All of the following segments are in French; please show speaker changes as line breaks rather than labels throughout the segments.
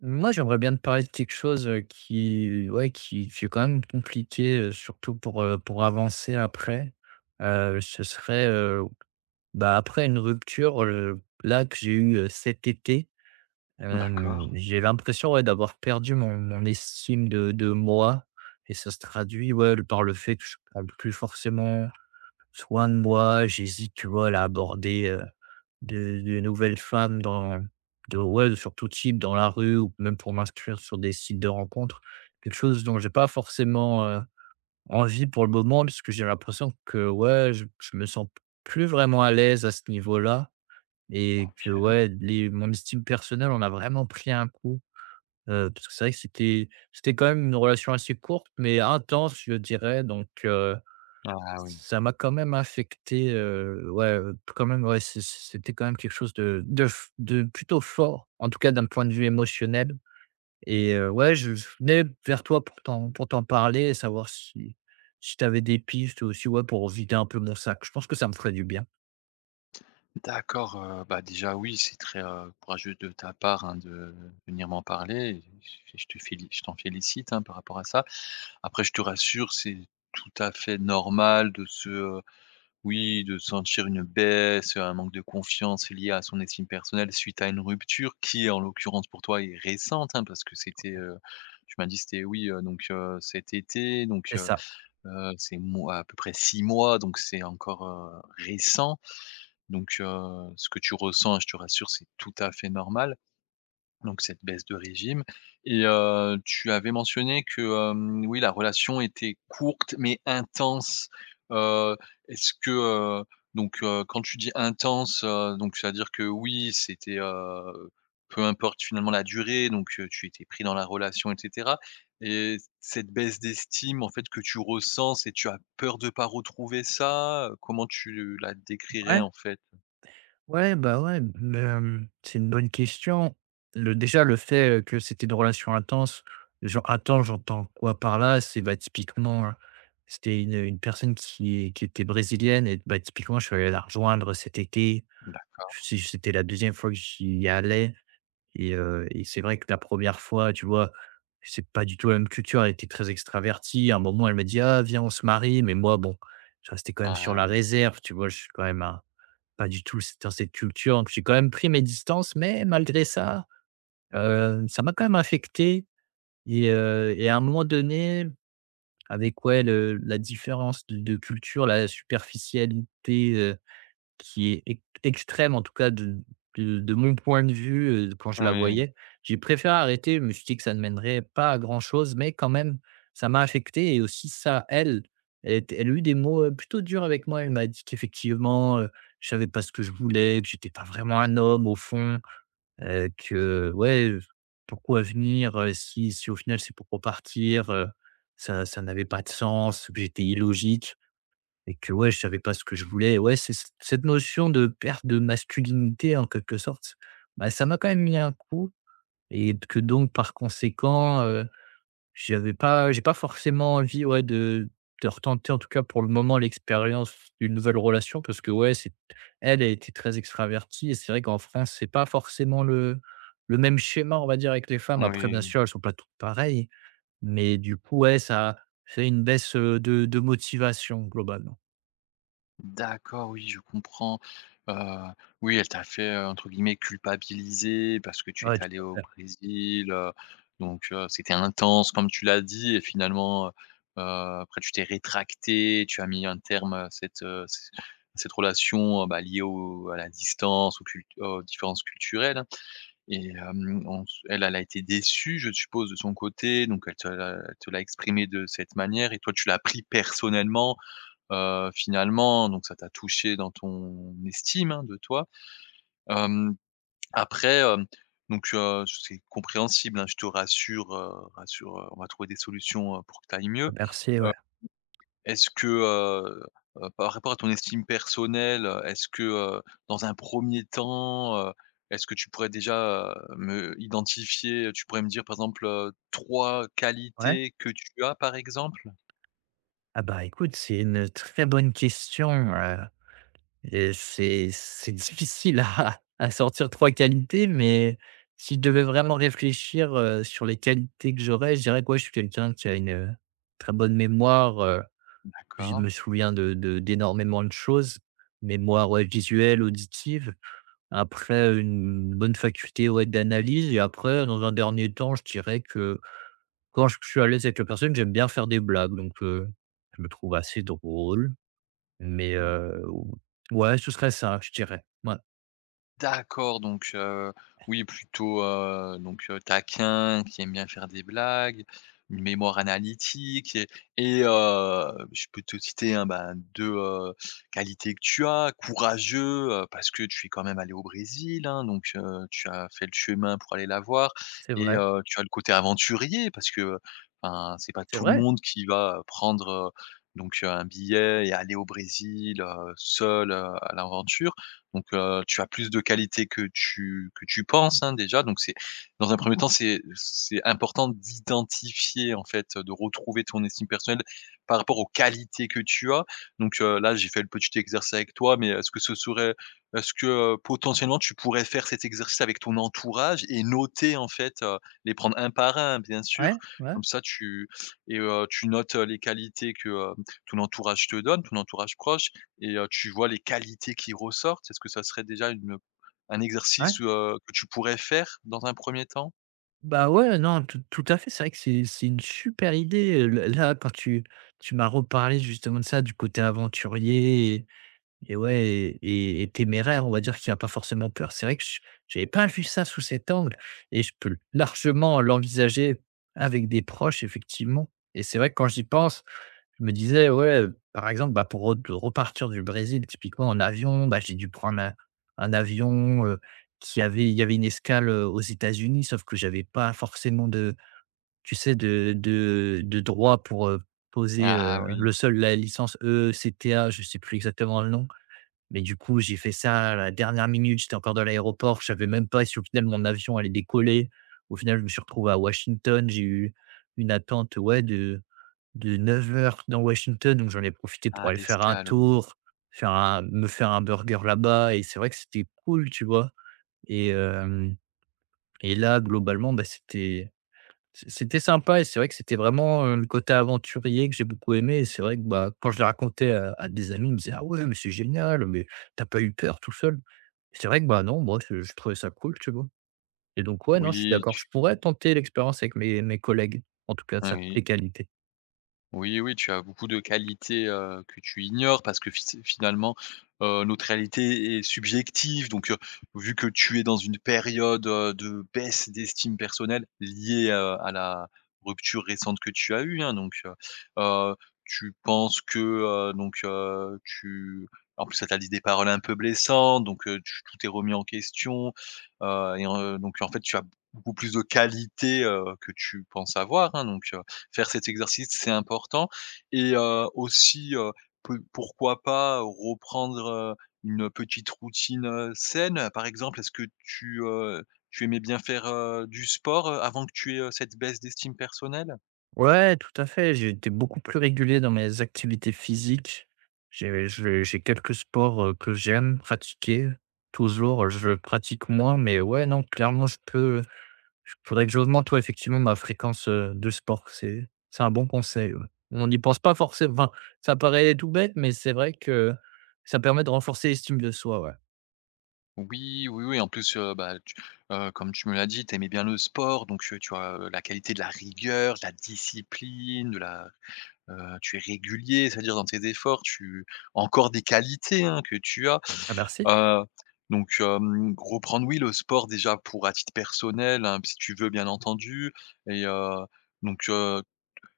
Moi, j'aimerais bien te parler de quelque chose, qui qui est quand même compliqué, surtout pour avancer après. Ce serait après une rupture là, que j'ai eue cet été,
D'accord,
j'ai l'impression, ouais, d'avoir perdu mon estime de moi et ça se traduit, ouais, par le fait que je ne prends plus forcément soin de moi. J'hésite, tu vois, à l'aborder, de nouvelles femmes dans de ouais, sur tout type, dans la rue ou même pour m'inscrire sur des sites de rencontres. Quelque chose dont j'ai pas forcément, envie pour le moment parce que j'ai l'impression que, ouais, je me sens plus vraiment à l'aise à ce niveau-là et que,
OK.
ouais, les mon estime personnelle on a vraiment pris un coup, parce que c'est vrai que c'était quand même une relation assez courte mais intense, je dirais donc
Ah oui.
ça m'a quand même affecté, quand même, ouais, c'est c'était quand même quelque chose de plutôt fort, en tout cas d'un point de vue émotionnel et ouais, je venais vers toi pour t'en parler et savoir si si tu avais des pistes aussi, ouais, pour vider un peu mon sac. Je pense que ça me ferait du bien.
D'accord, bah, déjà oui, c'est très, courageux de ta part, hein, de venir m'en parler et je t'en félicite, hein, par rapport à ça. Après je te rassure, c'est tout à fait normal de se, oui, de sentir une baisse, un manque de confiance lié à son estime personnelle suite à une rupture qui, en l'occurrence pour toi, est récente, hein, parce que c'était, tu m'as dit c'était oui, donc cet été donc
C'est ça.
C'est mo à peu près 6 mois, donc c'est encore, récent. Donc, ce que tu ressens, je te rassure, c'est tout à fait normal. Donc cette baisse de régime et tu avais mentionné que, oui, la relation était courte mais intense. Heu, Est-ce que, donc quand tu dis intense, donc c'est-à-dire que oui, c'était, peu importe finalement la durée, donc tu étais pris dans la relation et cetera et cette baisse d'estime, en fait, que tu ressens, c'est tu as peur de pas retrouver ça? Comment tu la décrirais,
Ouais.
en fait?
Ouais, c'est une bonne question. Le déjà le fait, que c'était une relation intense, genre attends j'entends quoi par là? C'est, c'était une personne qui était brésilienne et bah, typiquement, je suis allé la rejoindre cet été.
D'a
Si c'était la deuxième fois que j'y allais et c'est vrai que la première fois, tu vois? C'est pas du tout la même culture, elle était très extravertie. À un moment, elle m'a dit: «Ah viens, on se marie», mais moi, bon, je restais quand même sur
Ah
la
oui.
réserve, tu vois? Je suis quand même un pas du tout, dans cette culture, donc j'ai quand même pris mes distances, mais malgré ça, ça m'a quand même affecté et à un moment donné, avec ouais, le la différence de culture, la superficialité, qui est ex extrême en tout cas de mon point de vue, quand je la
Oui,
voyais. J'ai préféré arrêter, je me suis dit que ça ne mènerait pas à grand chose, mais quand même, ça m'a affecté et aussi ça, elle, elle était elle a eu des mots, plutôt durs avec moi. Elle m'a dit qu'effectivement, je savais pas ce que je voulais, que j'étais pas vraiment un homme au fond, que ouais, pourquoi venir, si si au final c'est pour repartir, ça n'avait pas de sens, que j'étais illogique et que ouais, je savais pas ce que je voulais. Ouais, c'est c cette notion de perte de masculinité en quelque sorte, bah, ça m'a quand même mis un coup et que donc par conséquent, j'ai pas forcément envie, ouais, de retenter en tout cas pour le moment l'expérience d'une nouvelle relation parce que ouais, c'est elle, a été très extravertie et c'est vrai qu'en France, c'est pas forcément le même schéma, on va dire avec les femmes. Après bien
oui.
sûr, elles sont pas toutes pareilles, mais du coup, ouais, ça fait une baisse, de motivation globalement.
D'accord, oui, je comprends. Heu, oui, elle t'a fait, entre guillemets «culpabiliser» parce que tu
Ouais,
es
tout
allé au
à fait.
Brésil, donc c'était intense comme tu l'as dit et finalement, après tu t'es rétracté, tu as mis un terme à cette, c cette relation, bah, liée au à la distance, aux différences culturelles et hem, on s elle, elle a été déçue, je suppose, de son côté, donc elle te l'a exprimé de cette manière et toi tu l'as pris personnellement. Finalement, donc ça t'a touché dans ton estime, hein, de toi. Hem, Après, donc c'est compréhensible, hein, je te rassure, on va trouver des solutions, pour que tu ailles mieux.
Merci
Heu,
ouais.
Est-ce que, par rapport à ton estime personnelle, est-ce que, dans un premier temps, est-ce que tu pourrais déjà, me identifier, tu pourrais me dire, par exemple, 3
Ouais.
qualités que tu as, par exemple?
Ah bah, écoute, c'est une très bonne question, et c'est difficile à à sortir 3 qualités, mais si je devais vraiment réfléchir, sur les qualités que j'aurais, je dirais que ouais, je suis quelqu'un qui a une très bonne mémoire, je
D'accord.
me souviens de d'énormément de choses. Mémoire, ouais, visuelle, auditive. Après, une bonne faculté, ouais, d'analyse et après, dans un dernier temps, je dirais que quand je suis à l'aise avec la personne, j'aime bien faire des blagues, donc je me trouve assez drôle, mais ouais, ce serait ça, je dirais. Ouais,
D'accord, donc oui plutôt, donc taquin, qui aime bien faire des blagues, une mémoire analytique et je peux te citer, hein, ben, 2, qualités que tu as. Courageux, parce que tu es quand même allé au Brésil, hein, donc tu as fait le chemin pour aller la voir
c'est
et
vrai,
tu as le côté aventurier parce que, enfin, c'est pas
c'est
tout le
vrai.
monde qui va, prendre, donc un billet et aller au Brésil, seul, à l'aventure. Donc, tu as plus de qualité que tu penses, hein, déjà. Donc c'est dans un premier temps, c'est important d'identifier, en fait, de retrouver ton estime personnelle par rapport aux qualités que tu as. Donc, là, j'ai fait le petit exercice avec toi, mais est-ce que, potentiellement, tu pourrais faire cet exercice avec ton entourage et noter, en fait, les prendre un par un, bien sûr.
Ouais, ouais,
Comme ça, tu Et tu notes, les qualités que, ton entourage te donne, ton entourage proche et tu vois les qualités qui ressortent? Est-ce que ça serait déjà un
ouais.
exercice, que tu pourrais faire dans un premier temps?
Bah, ouais, non, tout à fait, c'est vrai que c'est une super idée, là, quand tu m'as reparlé justement de ça, du côté aventurier. Et ouais et téméraire, on va dire, qui a pas forcément peur. C'est vrai que je n'avais pas vu ça sous cet angle et je peux largement l'envisager avec des proches, effectivement et c'est vrai que quand j'y pense, je me disais: «Ouais», par exemple, bah, pour re repartir du Brésil typiquement en avion, bah, j'ai dû prendre un avion, qui avait il y avait une escale, aux États-Unis, sauf que j'avais pas forcément de tu sais, de droit pour, poser,
Ah oui,
le seul la licence ECTA, je sais plus exactement le nom mais du coup, j'ai fait ça à la dernière minute, j'étais encore dans l'aéroport, je savais même pas si au final mon avion allait décoller. Au final, je me suis retrouvé à Washington, j'ai eu une attente, ouais, de 9 heures dans Washington, donc j'en ai profité pour
ah
aller faire un
l'escale, oui.
tour, faire un burger là-bas et c'est vrai que c'était cool, tu vois? Et hem et là globalement, bah, c'était c'était sympa et c'est vrai que c'était vraiment, le côté aventurier que j'ai beaucoup aimé et c'est vrai que, bah, quand je le racontais à des amis, ils me disaient: «Ah ouais, mais c'est génial, mais t'as pas eu peur tout seul?» c'est vrai que, bah, non, moi, je trouvais ça cool, tu vois? Et donc ouais, non, je suis
Oui,
d'accord.
tu
Je pourrais tenter l'expérience avec mes collègues, en tout cas, ça
Oui.
les qualités.
Oui, oui, tu as beaucoup de qualités, que tu ignores parce que fi finalement, notre réalité est subjective donc vu que tu es dans une période, de baisse d'estime personnelle liée, à la rupture récente que tu as eue, hein, donc heu, tu penses que, donc tu en plus, elle t'a dit des paroles un peu blessantes donc tu tout est remis en question, et en donc en fait, tu as beaucoup plus de qualités, que tu penses avoir, hein, donc faire cet exercice, c'est important et aussi, peu pourquoi pas reprendre, une petite routine, saine? Par exemple, est-ce que tu, tu aimais bien faire, du sport, avant que tu aies, cette baisse d'estime personnelle?
Ouais, tout à fait. J'ai été beaucoup plus régulier dans mes activités physiques. J'ai quelques sports, que j'aime pratiquer. Toujours, je pratique moins, mais ouais, non, clairement, je peux. Il faudrait que j'augmente, ouais, effectivement, ma fréquence, de sport. C'est un bon conseil, ouais. On n'y pense pas forcément. Enfin, ça paraît tout bête, mais c'est vrai que ça permet de renforcer l'estime de soi, ouais.
Oui, oui, oui, en plus, bah, tu comme tu me l'as dit, tu aimais bien le sport, donc tu as, la qualité de la rigueur, de la discipline, de la tu es régulier, c'est-à-dire dans tes efforts, tu encore des qualités, hein, que tu as.
Ah merci.
Heu, donc reprendre, oui, le sport déjà pour à titre personnel, hein, si tu veux bien entendu et donc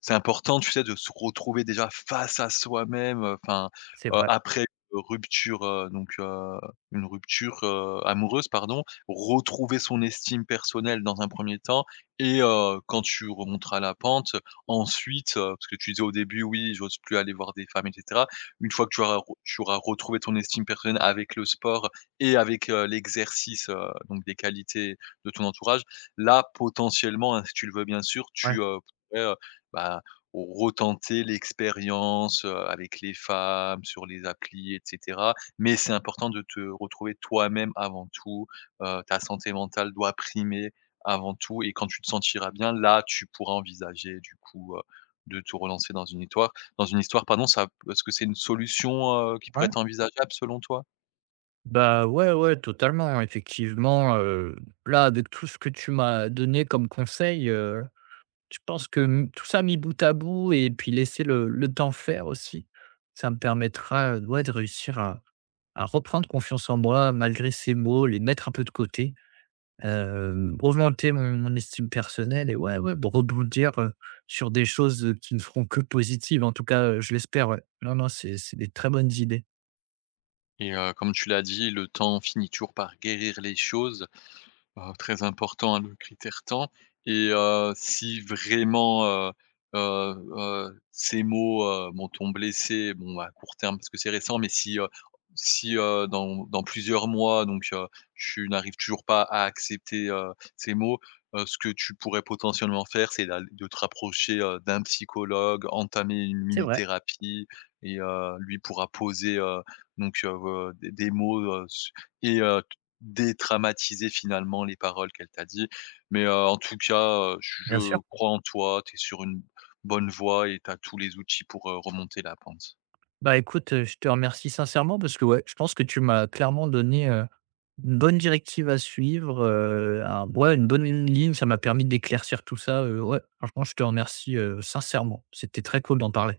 c'est important, tu sais, de se retrouver déjà face à soi-même, enfin,
C'est vrai.
après une rupture, donc amoureuse, pardon. Retrouver son estime personnelle dans un premier temps et quand tu remonteras la pente, ensuite, parce que tu disais au début: «Oui, j'ose plus aller voir des femmes et cetera». Une fois que tu auras retrouvé ton estime personnelle avec le sport et avec, l'exercice, donc des qualités de ton entourage, là, potentiellement, hein, si tu le veux bien sûr,
Ouais,
bah, retenter l'expérience, avec les femmes, sur les applis et cetera. Mais c'est important de te retrouver toi-même avant tout, ta santé mentale doit primer avant tout et quand tu te sentiras bien, là, tu pourras envisager du coup, de te relancer dans une histoire. Pardon. Ça est-ce que c'est une solution, qui pourrait
ouais.
être envisageable selon toi?
Bah, ouais, ouais, totalement, effectivement, là, avec tout ce que tu m'as donné comme conseil, je pense que m tout ça mis bout à bout et puis laisser le temps faire aussi, ça me permettra, ouais, de réussir à reprendre confiance en moi malgré ces mots, les mettre un peu de côté. Augmenter mon estime personnelle et ouais, ouais, b rebondir, sur des choses, qui ne feront que positives. En tout cas, je l'espère, ouais. Non, non, c'est des très bonnes idées.
Et comme tu l'as dit, le temps finit toujours par guérir les choses. Très important, hein, le critère temps et si vraiment, ces mots, m'ont ont blessé, bon, bah, à court terme parce que c'est récent, mais si, dans plusieurs mois donc je n'arrive toujours pas à accepter, ces mots, ce que tu pourrais potentiellement faire, c'est d'aller de te rapprocher, d'un psychologue, entamer une
C'est vrai,
mini-thérapie et lui pourra poser, donc heu, des mots, su et détraumatiser finalement les paroles qu'elle t'a dit. Mais, en tout cas,
bien sûr.
je crois en toi, tu es sur une bonne voie et tu as tous les outils pour, remonter la pente.
Bah, écoute, je te remercie sincèrement parce que, ouais, je pense que tu m'as clairement donné, une bonne directive à suivre, un ouais, une bonne ligne. Ça m'a permis d'éclaircir tout ça, ouais, franchement, je te remercie, sincèrement. C'était très cool d'en parler.